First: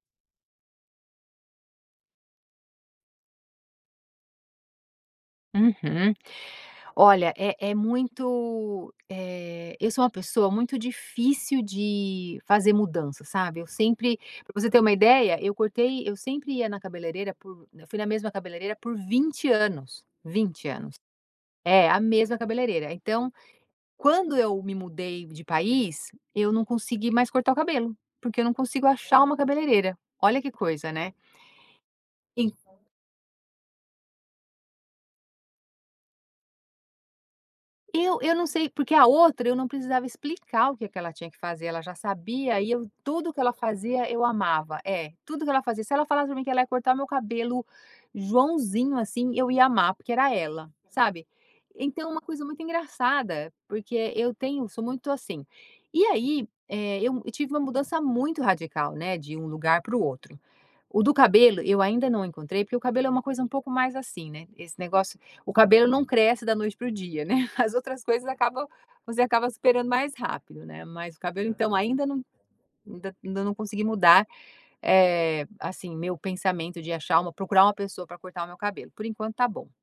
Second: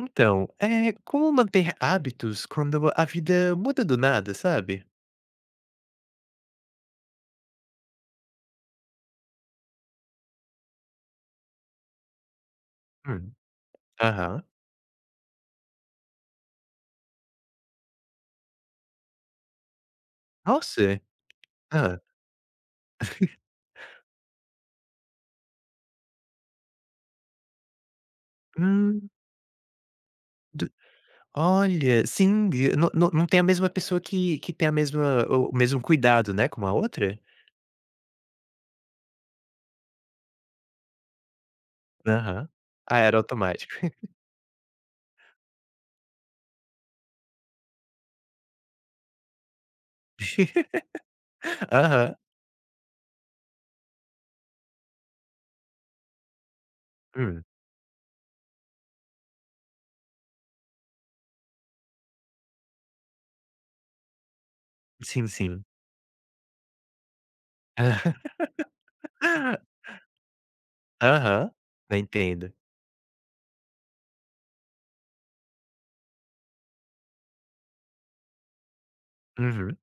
Então, é como manter hábitos quando a vida muda do nada, sabe? Uhum. Olha, é muito, eu sou uma pessoa muito difícil de fazer mudança, Hum, sabe. Eu sempre aham. Para você ter uma ideia, eu fui na mesma cabeleireira por 20 anos. 20 anos. Nossa! É, a Hã. mesma cabeleireira. Então, quando eu me mudei de país, eu não consegui mais cortar o cabelo, porque eu não consigo Hum, achar uma cabeleireira. Olha que do coisa, né. Olha, sim, e não tem a mesma pessoa que tem a mesma o mesmo cuidado, né, com a outra? Eu não sei, porque a outra eu não precisava explicar o que é que ela tinha que fazer, ela já Aham. sabia e eu Ah, era tudo que ela automático. fazia eu amava. É, tudo que ela fazia, se ela falasse pra mim que ela ia cortar meu cabelo Joãozinho, assim, eu ia amar, porque era ela, sabe. Então é Aham. uma coisa muito engraçada, porque eu tenho sou muito assim. E aí, eu Hum, tive uma mudança muito radical, né, de um lugar para o outro. O do cabelo eu ainda não encontrei, porque o cabelo é uma coisa um pouco mais assim, né, esse negócio, sim, o sim. cabelo não cresce da noite para o dia, né. As outras coisas acabam, você acaba superando mais rápido, né, mas o cabelo Aham. então Não ainda não, entendo. ainda não consegui mudar. É assim, meu pensamento de achar uma procurar uma pessoa para cortar o meu cabelo, por enquanto tá bom. Uhum.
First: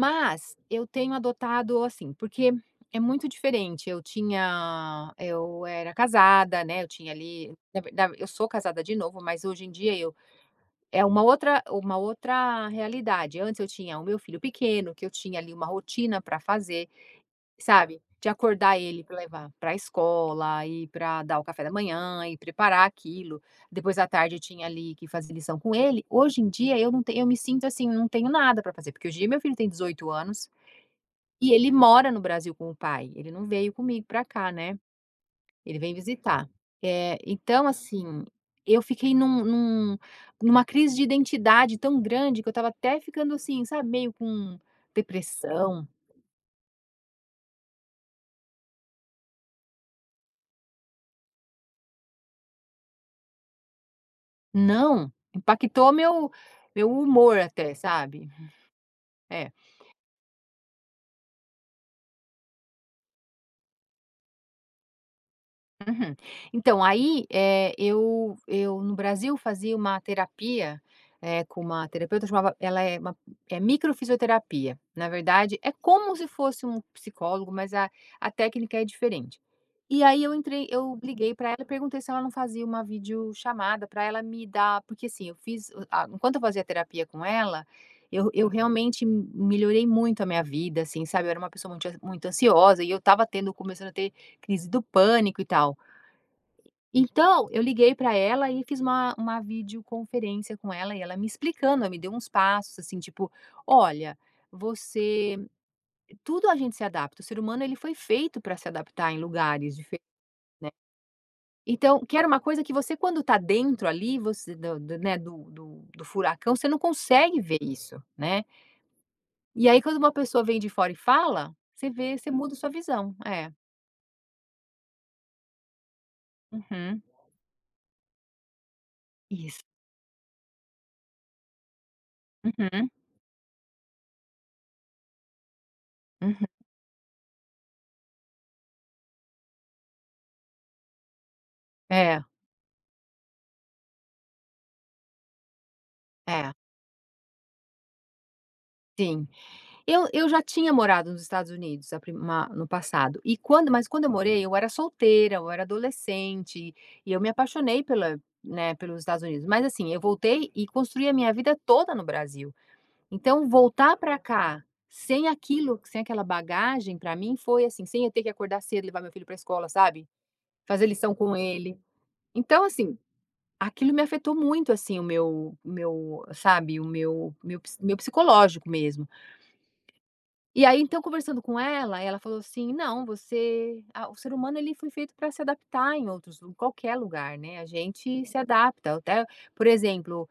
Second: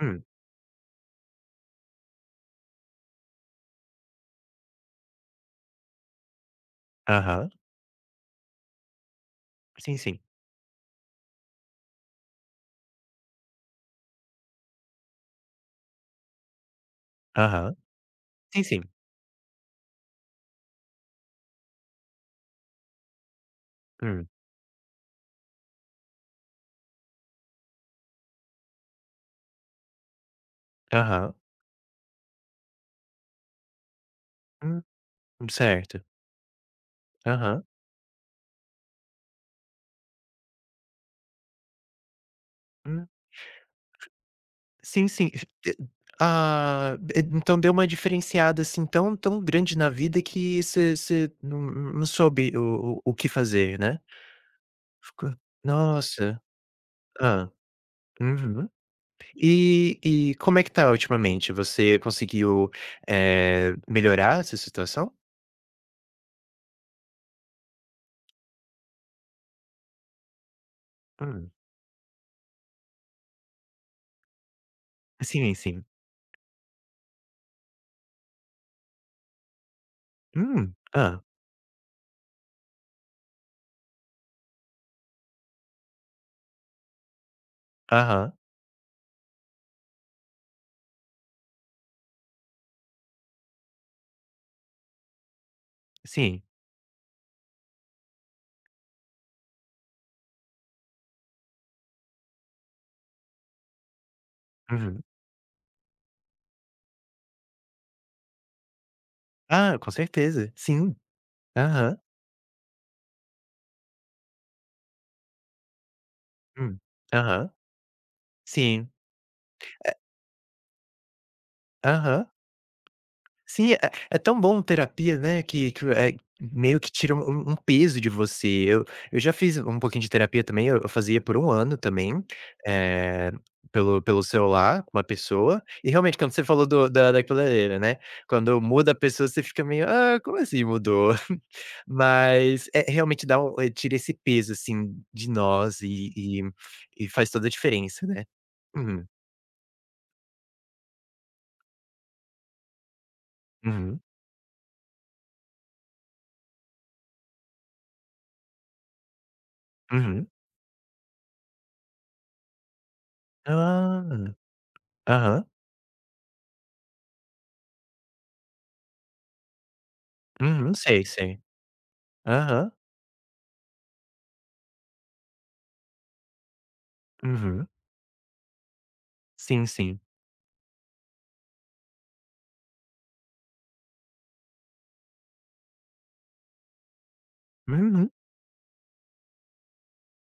Hum. eu tenho adotado, assim, porque é muito diferente. Eu era casada, né, eu tinha Aham. ali na verda eu sou casada de novo, mas hoje em dia Sim, eu, sim. é uma outra, uma outra realidade. Antes eu tinha o meu filho pequeno, que eu tinha ali uma rotina para fazer, Aham. sabe, de Sim, acordar sim. ele para levar para a escola e para dar o café da manhã e preparar aquilo. Depois à Hum. tarde eu tinha ali que fazer lição com ele. Hoje em dia eu me sinto assim, não tenho nada para fazer, porque hoje em dia meu filho tem 18 anos Aham. e ele mora no Brasil com o pai, ele não veio comigo para cá, né. Hum. Ele vem Certo. visitar. Aham. Então assim, eu fiquei numa crise de identidade tão grande que eu estava até Hum. ficando assim, sabe, meio com Sim, sim. E depressão. e então deu uma diferenciada, assim, tão tão grande na vida que você não soube o que fazer, né? Não, Ficou impactou meu nossa. meu humor Ah. até, sabe. Uhum. É. E como é que tá ultimamente? Você conseguiu, melhorar essa situação? Uhum. Então, aí, eu no Brasil fazia uma terapia, Hum. com uma terapeuta, chamava ela é uma é microfisioterapia. Na Sim, verdade, é sim. como se fosse um psicólogo, mas a técnica é diferente. E aí Hum. eu Ah. liguei para ela e perguntei se ela não fazia uma videochamada para ela me dar porque, assim, eu fiz o a enquanto eu fazia terapia com ela, eu Aham. eu realmente melhorei muito a minha vida, assim, sabe. Eu era uma pessoa muito muito ansiosa e eu estava tendo começando a ter crise do pânico e tal. Sim. Então, eu liguei para ela e fiz uma videoconferência com ela, e ela me explicando, ela me deu uns passos, assim, tipo: "Olha, Uhum. você" tudo a gente se adapta, o ser humano, ele foi feito para se adaptar em lugares Ah, com diferentes, certeza. né. Sim. Aham. Então, que era uma coisa que você quando tá dentro ali, você do do né, do furacão, você não Hum. consegue Aham. ver isso, né. Sim. E aí quando uma pessoa vem de fora e fala, você vê, Aham. você muda sua visão. É. Sim, é tão bom terapia, né, que meio que Uhum. tira um peso de você. Eu já fiz Isso. um pouquinho de terapia também, eu fazia por um ano também, Uhum. eh, pelo celular, com uma pessoa, e realmente quando você Uhum. falou do da da cabeleireira, né, quando muda a pessoa você fica meio: "Ah, como assim mudou?" É, Mas, é realmente dá tira esse peso, assim, de nós e e é. e faz toda a diferença, né. Uhum, Sim. Eu já tinha morado nos Estados Unidos a pri uma no passado, e uhum, quando eu morei, eu era solteira, eu era adolescente, e eu me apaixonei pela, né, pelos Estados Unidos. Mas assim, eu uhum. voltei e construí a minha vida toda no Brasil. Então voltar Ah, para cá, sem aham, aquilo, sem aquela bagagem, para mim foi assim, sem eu ter que acordar cedo, levar meu filho para escola, sabe, uhum, fazer sei, lição com sei. ele. Então Aham. assim, aquilo me afetou muito, assim, o meu, sabe, o meu Uhum. ps meu psicológico mesmo. Sim, sim. E aí, então, conversando com ela, ela falou assim: "Não, você, ah, o ser humano, ele foi feito para se adaptar em outros, em qualquer lugar, né, a Uhum. gente se adapta". Até, por exemplo,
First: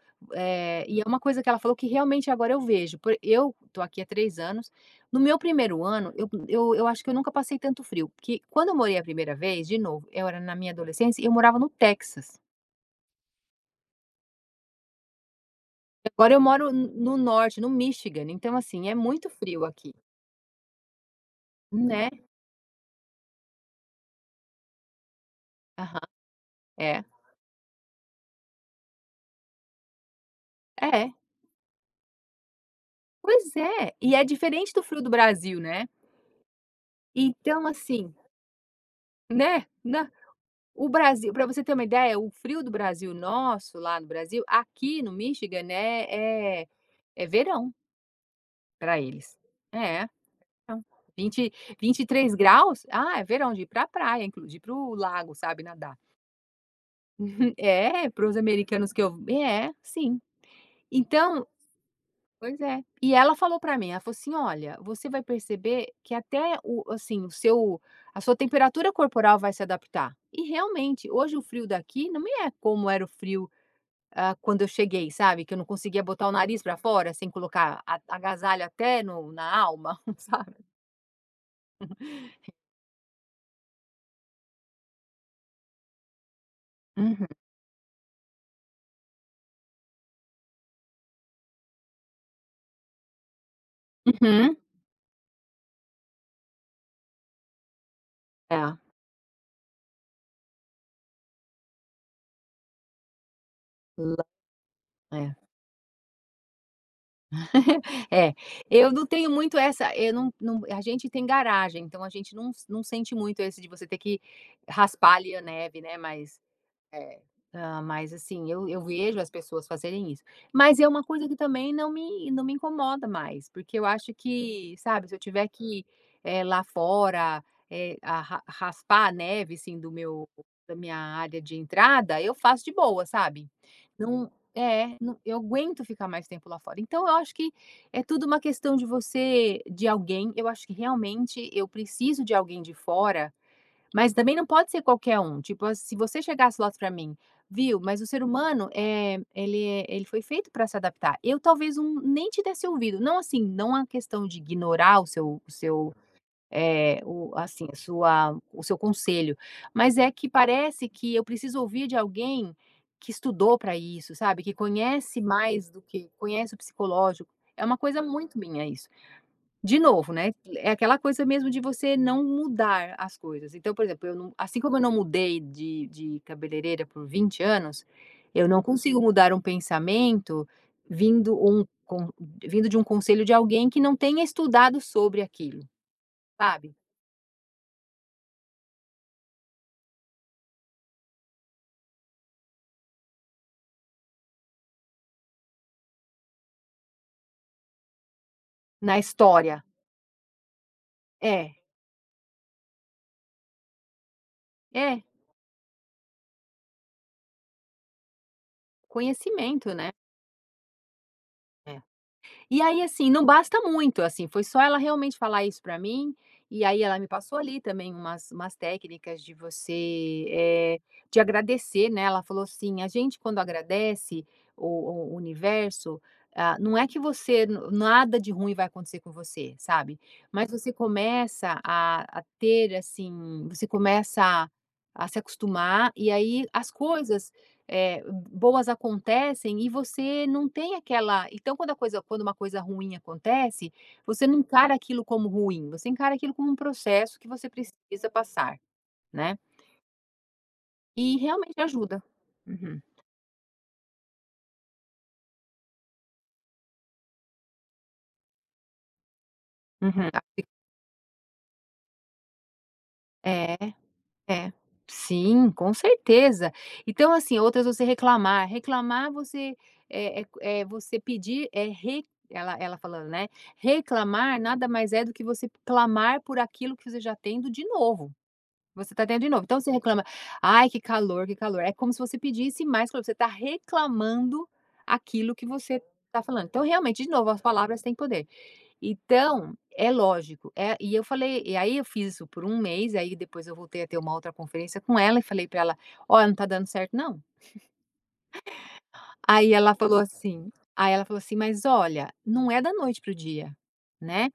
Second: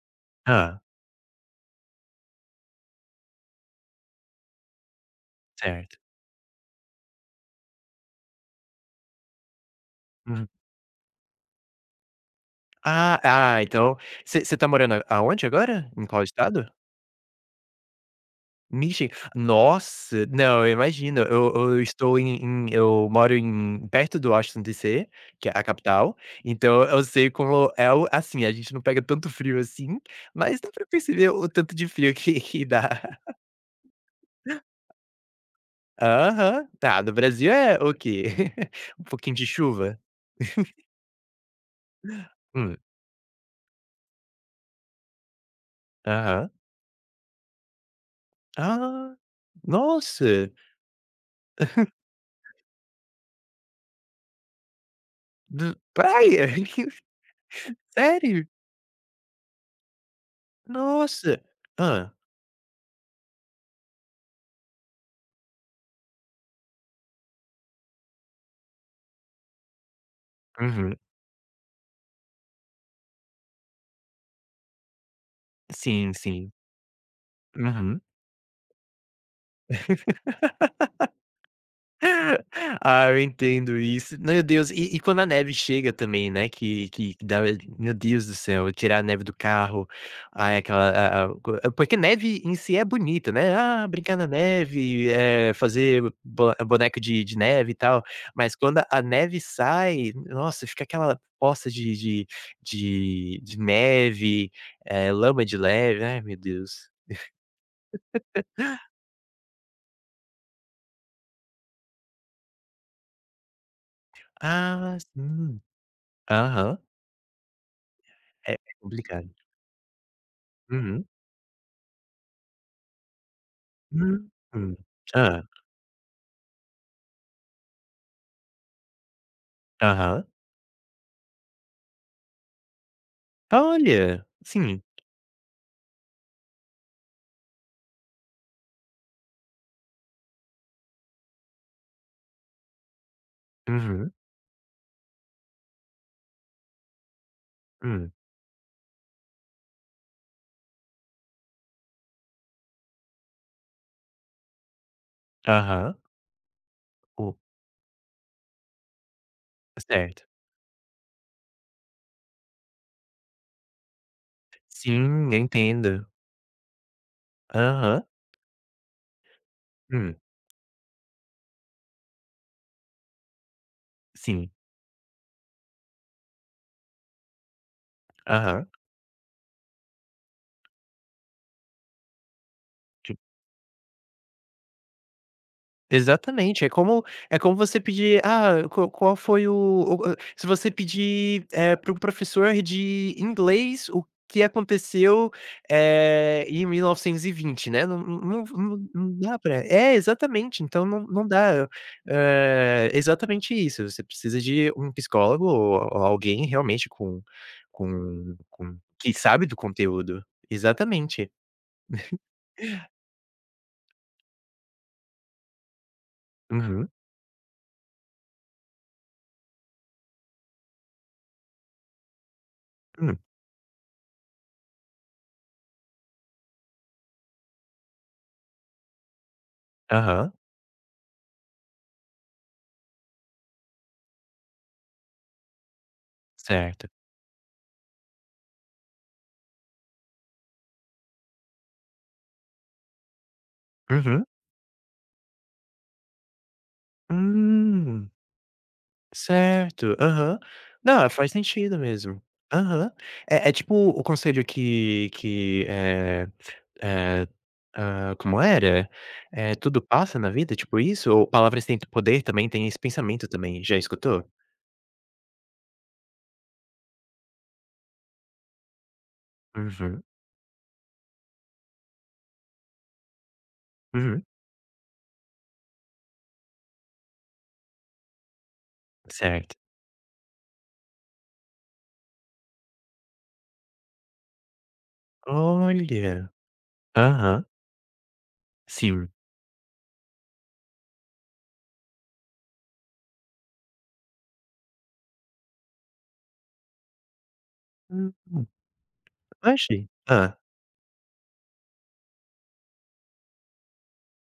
Hã. E é uma coisa que ela falou que realmente agora eu vejo, por eu tô aqui há 3 anos. No meu primeiro Certo. ano eu acho que eu nunca passei tanto frio, porque quando eu morei a primeira vez, de novo, eu era Uhum. na minha adolescência e eu morava no Texas. Ah, então você tá morando aonde agora? Em qual Agora eu estado? moro no no norte, no Michigan, então, assim, é Michi muito frio aqui, Nossa! Não, eu imagino. Eu né. estou em em eu moro em perto do Washington DC, que é a Aham. capital, então eu É. sei como é o assim, a gente não pega tanto frio assim, mas dá pra É. perceber o tanto de frio que dá. Pois é, e é diferente do frio do Brasil, né. Aham. Tá, no Brasil Então é o assim, quê? Um pouquinho de né, chuva? na o Brasil, para você ter uma ideia, o frio do Hum. Brasil nosso, lá no Brasil, aqui no Michigan, né, Aham. é é verão para Ah! eles. É, Nossa, então, vinte, 23 graus, ah, é verão de ir pra praia, inclu de ir para o lago, sabe, d nadar. praia? É, para os Sério? americanos, que eu, é, sim. Nossa. Então. Hã. Pois é. E ela falou pra mim, ela falou assim: "Olha, você vai perceber que até o, assim, o seu a sua temperatura corporal vai se adaptar". E Uhum. realmente, hoje o frio daqui não é como era o frio, ah, quando eu cheguei, sabe, que eu não conseguia Sim, botar o sim. nariz pra fora sem colocar a Uhum. agasalho até no na alma, sabe. Ah, eu entendo isso. Meu Deus, e quando a neve chega também, né, que Uhum. dá meu Deus do céu, tirar a neve do carro, ai aquela a co porque neve em si é bonita, né, ah, brincar na Uhum. neve, fazer bo boneco de neve e tal, mas É. quando a neve sai, nossa, fica aquela poça de Lá neve, é. lama de neve, ai meu Deus. É. Eu não tenho muito essa, eu não não a gente tem garagem, então a gente não sente muito esse de você ter que Ah, raspar ali a sim. neve, né, mas Aham. é. Hã, mas assim, É eu é eu vejo complicado. as pessoas fazerem isso. Mas é uma Uhum. coisa que também não me incomoda mais, porque eu acho Uhum. que, sabe, se eu Hã. tiver que, lá fora, a ra raspar a neve, assim, do Aham. meu da minha área de entrada, eu faço de boa, sabe. Olha, Não sim. é, não, eu aguento ficar mais tempo lá fora. Então eu acho que é tudo uma questão de você, de alguém. Eu acho que realmente eu preciso de alguém de fora, Uhum, mas também não pode ser qualquer um, tipo, ah, se você chegasse lá para mim: "Viu, mas o hum. ser humano, ele foi feito para se adaptar", eu talvez não nem te desse ouvido, não assim, não a questão de ignorar o seu, Aham. é o, O assim, a sua o seu conselho, mas é Certo. que parece que eu preciso ouvir de alguém que estudou para isso, sabe, que conhece Sim, mais, do que entendo. conhece o psicológico. É uma coisa Aham. muito minha isso. De novo, Hum, né, é aquela coisa mesmo de você não mudar as coisas. Então, por exemplo, sim. Eu não mudei de cabeleireira por 20 anos, eu não Aham. consigo mudar um pensamento vindo um con vindo de um Tipo, conselho de alguém que não tenha estudado sobre aquilo, exatamente, sabe, é como você pedir: "Ah, qual foi o" se você pedir, para o professor de inglês o que aconteceu, em 1920, né, não não não na não dá história. para exatamente, então não É, dá, exatamente isso, você precisa de um é, psicólogo ou alguém realmente com que sabe do conhecimento, né. conteúdo. Exatamente. É. E aí, assim, não basta muito, assim, foi só ela realmente falar isso pra mim, e aí Uhum. ela me passou ali também umas técnicas de você, de agradecer, né, ela falou assim: "A gente Hum. quando agradece o o universo, ah, não é que você, n nada de ruim vai acontecer com você, sabe, Aham. mas você começa a ter, assim, você começa a se acostumar, e aí as Certo. coisas, eh, boas acontecem, e você não tem aquela, então quando a coisa, quando uma coisa ruim acontece, Uhum. você não encara aquilo como ruim, você encara aquilo como um processo que você precisa Hum. passar, né". Certo, aham. Não, E faz realmente sentido ajuda. mesmo. Uhum, Aham. É tipo o conselho que, eh, como era? É tudo uhum. passa na vida, tipo isso? Ou palavras têm poder também, tem esse pensamento É, também, já escutou? é. Sim, com certeza. Então, assim, outras, você reclamar, reclamar, você, Uhum, você pedir, eh, re ela falando, né, uhum, reclamar nada mais é do que você clamar por aquilo que você já tem, do de novo. Você tá tendo de novo. certo. Então você reclama: "Ai, que calor, que calor". É como se você pedisse mais calor, você está reclamando aquilo que você está Olha. falando. Então realmente, de novo, as Aham, palavras têm poder. sim. Então, é lógico, e eu falei, e aí eu fiz isso por um mês. Aí depois eu voltei a ter uma outra conferência com ela e falei para ela: "Olha, não tá dando certo não". Hum, Aí ela achei. falou assim Aí ela falou assim: "Mas olha, não é da noite para o dia, né.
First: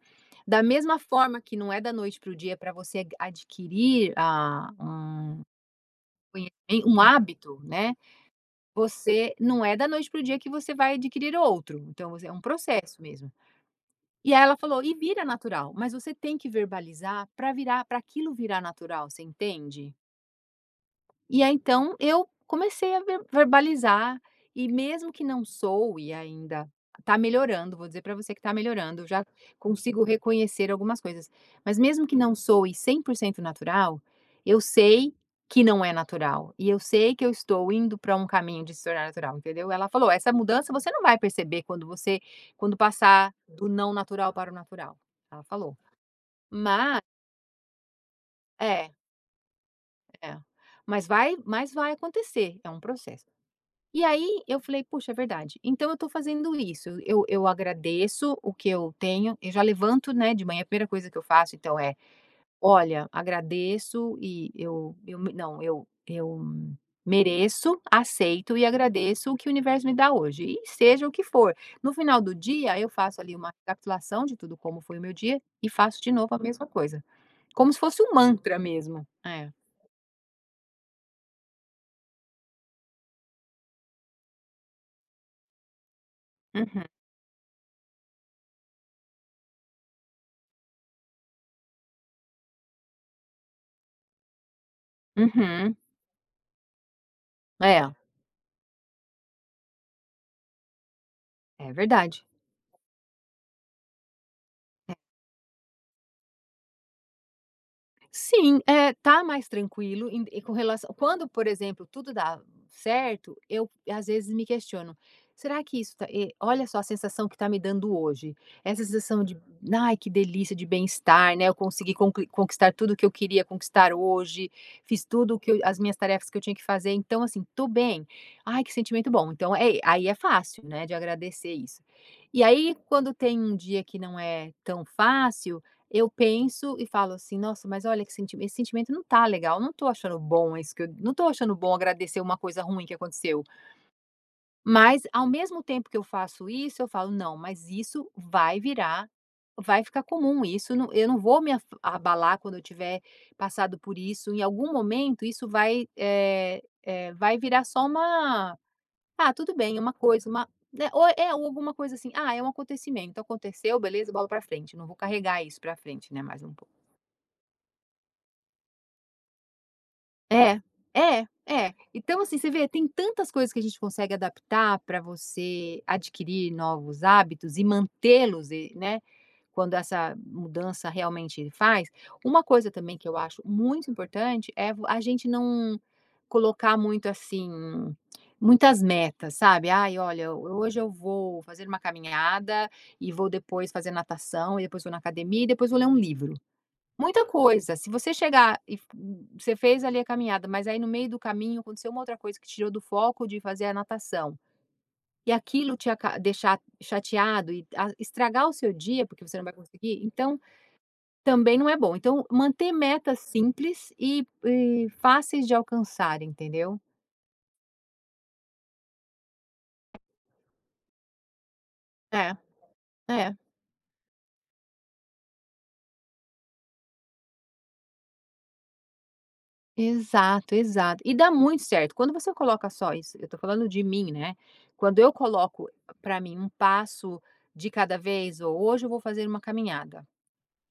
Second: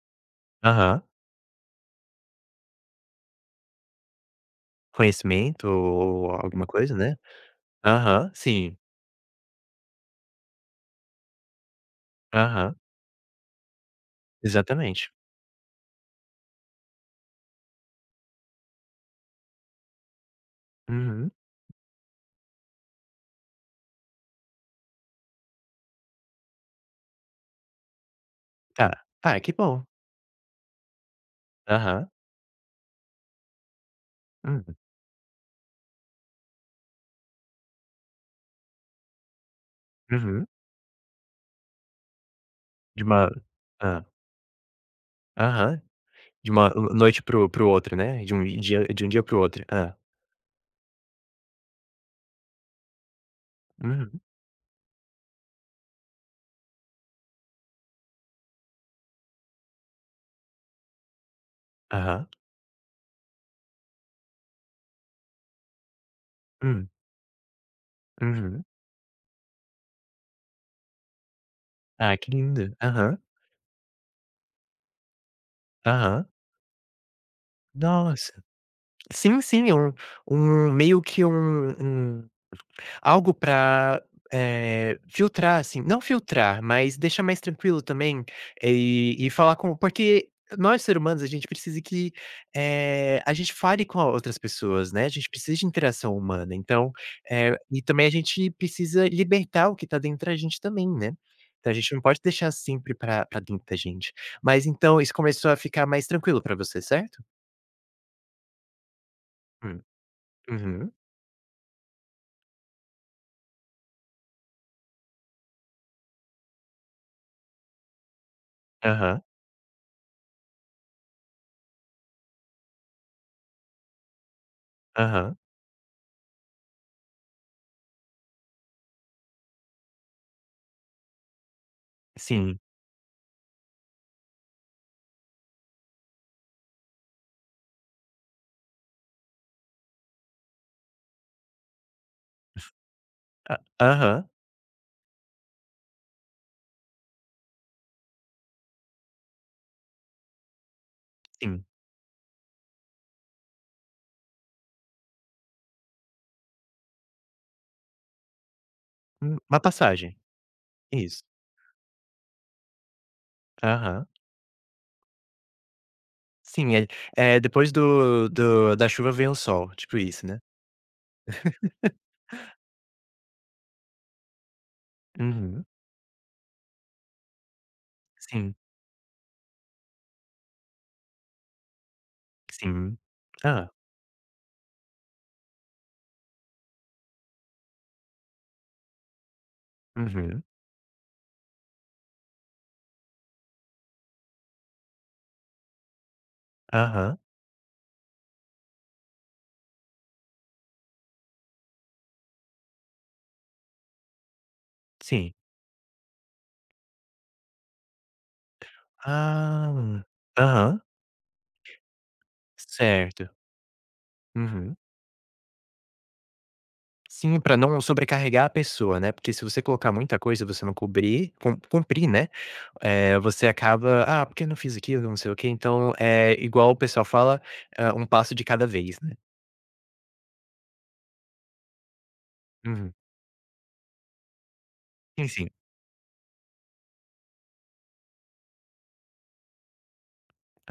Da mesma Aham. forma que não é da noite para o dia para você adquirir a um" Conhecimento ou alguma conhecimento, coisa, um né. hábito, né, Aham, sim. você não é da noite para o dia que você vai adquirir outro, então você é um Aham, processo mesmo. E aí ela falou: "E exatamente. vira natural, mas você tem que verbalizar para virar, para aquilo virar natural", você entende? Uhum. E aí então eu comecei a ver verbalizar e, mesmo que não sou, e ainda, tá melhorando, vou dizer para você que tá melhorando, Tá. eu já Ah, que bom. consigo reconhecer algumas coisas. Mas mesmo Aham. que não sou e 100% natural, eu Hum. sei que não é natural e eu sei que eu estou indo para um caminho de se tornar natural, entendeu? Ela falou: "Essa Uhum. mudança você não vai perceber quando você quando De uma passar do não Hã. natural para o natural", ela falou. Aham. de uma no Mas noite para o outro, né, é, de um dia para o outro. Hã. é. Mas vai acontecer, é um processo. E Uhum. aí eu falei: "Puxa, é verdade, então eu estou fazendo isso, eu agradeço o que eu tenho", eu já levanto, né, de manhã, a primeira coisa que eu faço então é: Aham. "Olha, agradeço e eu me não, eu Hum. mereço, aceito Uhum. e agradeço o que o universo me dá hoje", e seja o que for. No Ah, final que do lindo. dia, eu Aham. faço ali uma recapitulação de tudo como foi o meu dia e faço de Aham. novo a mesma coisa, como se fosse um Nossa. mantra mesmo. Sim, É. sim, é um meio que um Algo pra, filtrar, assim não filtrar, Uhum, mas deixar mais tranquilo também, e falar com porque nós, ser humanos, a gente precisa que, a gente fale com a outras pessoas, né, a gente precisa de uhum. interação humana, então, e É, também a gente precisa libertar o que tá dentro da gente também, né. Então é a gente não pode verdade. deixar sempre pra dentro da gente. Mas então isso começou a ficar mais tranquilo pra você, certo? Sim, é tá mais Hum. tranquilo em e com Uhum. relação quando, por exemplo, tudo dá certo, eu às vezes me questiono: "Será que isso tá olha só a sensação que tá me dando hoje, essa Aham, sensação de, ai, que delícia, de bem-estar, né, eu consegui conclu conquistar tudo o que eu queria conquistar hoje, fiz tudo aham. o que eu as minhas tarefas que eu tinha que fazer, então, assim, tô bem. Ai, que sentimento bom". Então, é aí é fácil, né, de agradecer isso. E Sim. aí, quando tem um dia que não é tão fácil eu penso e falo assim: "Nossa, mas olha que senti esse sentimento não tá legal, não tô achando bom isso que eu não tô achando bom agradecer uma coisa ruim que aconteceu". A Aham, Mas ao mesmo tempo que eu faço isso, eu falo: "Não, mas isso vai virar vai ficar comum isso, não eu não vou me af sim. abalar quando eu tiver passado por isso, em algum momento isso vai, vai virar só uma ah, tudo Uma bem, uma passagem. coisa, uma" né, ou Isso. é ou alguma coisa assim: "Ah, é um acontecimento, aconteceu, Aham. beleza, bola pra frente", não vou carregar isso pra frente, né, mais um pouco. Sim, é depois do do da chuva vem o sol, tipo isso, né. É, é, é. Então, assim, você vê, tem tantas coisas que a gente consegue adaptar para Uhum. você adquirir novos hábitos e mantê-los, Sim, e, né? Quando essa mudança realmente faz. Uma coisa também sim. que eu acho Ah, muito importante é vo- a gente não colocar muito assim, muitas metas, sabe? Ai, olha, uhum. ho- hoje eu vou fazer uma caminhada e vou depois fazer natação, e depois vou na academia e depois vou ler um livro. Aham. Muita coisa. Se você chegar e f você fez ali a caminhada, mas aí no meio do caminho aconteceu uma outra coisa que te tirou do foco de fazer a natação, e Sim. aquilo te aca deixar chateado e a estragar o seu dia, porque você não vai conseguir, Ah. então Aham. também não é bom. Então manter metas Certo. simples e Uhum. e fáceis de alcançar, entendeu? Sim, para não sobrecarregar a pessoa, né, porque se você colocar muita coisa e você não cobrir cum cumprir, É, né, é. você acaba: "Ah, porque eu não fiz aquilo, não sei o quê", então é igual o pessoal fala, um passo de cada vez, né. Exato, exato. E dá muito certo. Quando você coloca só Uhum. isso, eu tô falando de mim, né? Quando eu Sim, sim. coloco pra mim um passo de cada vez, ou hoje eu vou fazer uma caminhada.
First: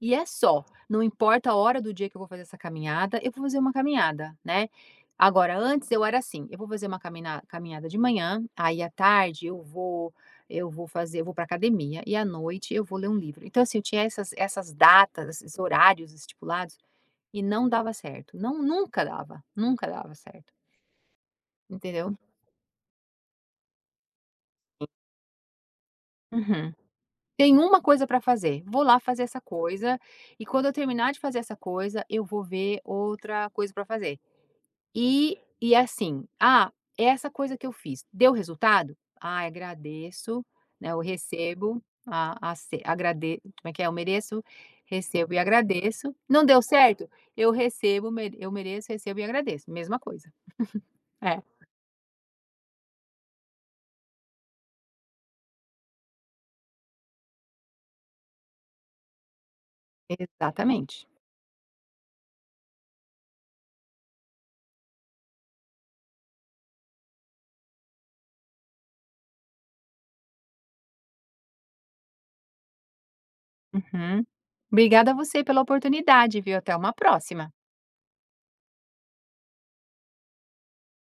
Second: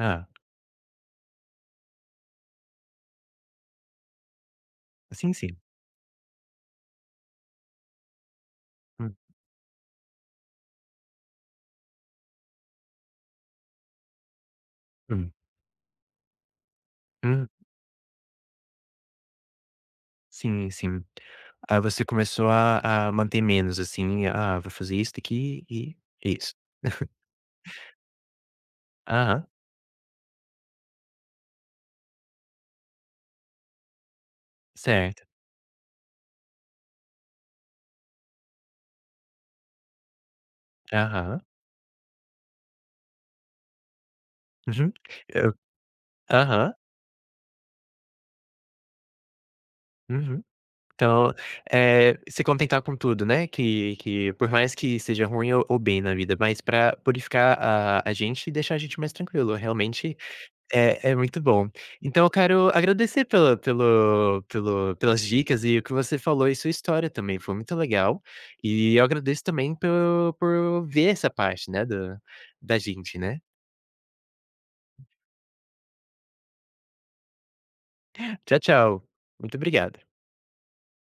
E é só, não importa a hora do dia que eu vou fazer essa caminhada, eu vou fazer uma caminhada, né? sim, sim. Agora, antes eu era assim, eu vou fazer uma camina- caminhada de manhã, aí à Hum, tarde eu vou fazer, eu vou para academia e à noite eu vou ler um livro. Então assim, eu tinha essas datas, hum. esses horários estipulados e Uhum. não dava certo. Não, nunca dava, nunca dava certo, Sim, sim. Aí você entendeu? começou a manter menos, assim, "Ah, vou fazer isso daqui e é isso". Uhum. Tem uma coisa para fazer, vou lá fazer essa Aham, coisa, e quando eu terminar de fazer essa coisa, eu vou ver outra coisa para fazer. certo. E assim, ah, é essa coisa que eu fiz, deu resultado? Ah, agradeço, né, eu Aham. recebo, a ace agrade como é que é? Eu mereço, Uhum. recebo e Eu agradeço. Não deu Aham, certo? Eu recebo, mere eu mereço, recebo e agradeço, mesma coisa. uhum. Então, É, é se contentar com tudo, né, que por mais que seja ruim ou bem na vida, mas pra purificar a gente e deixar a gente mais tranquilo. Realmente exatamente. é muito bom. Então eu quero agradecer pela pelo pelo pelas dicas e o que você falou e sua história também, foi muito legal. E eu agradeço também por ver essa parte, né, da gente, né. Uhum. Obrigada a você pela oportunidade, viu? Até uma próxima. Tchau, tchau. Muito obrigado.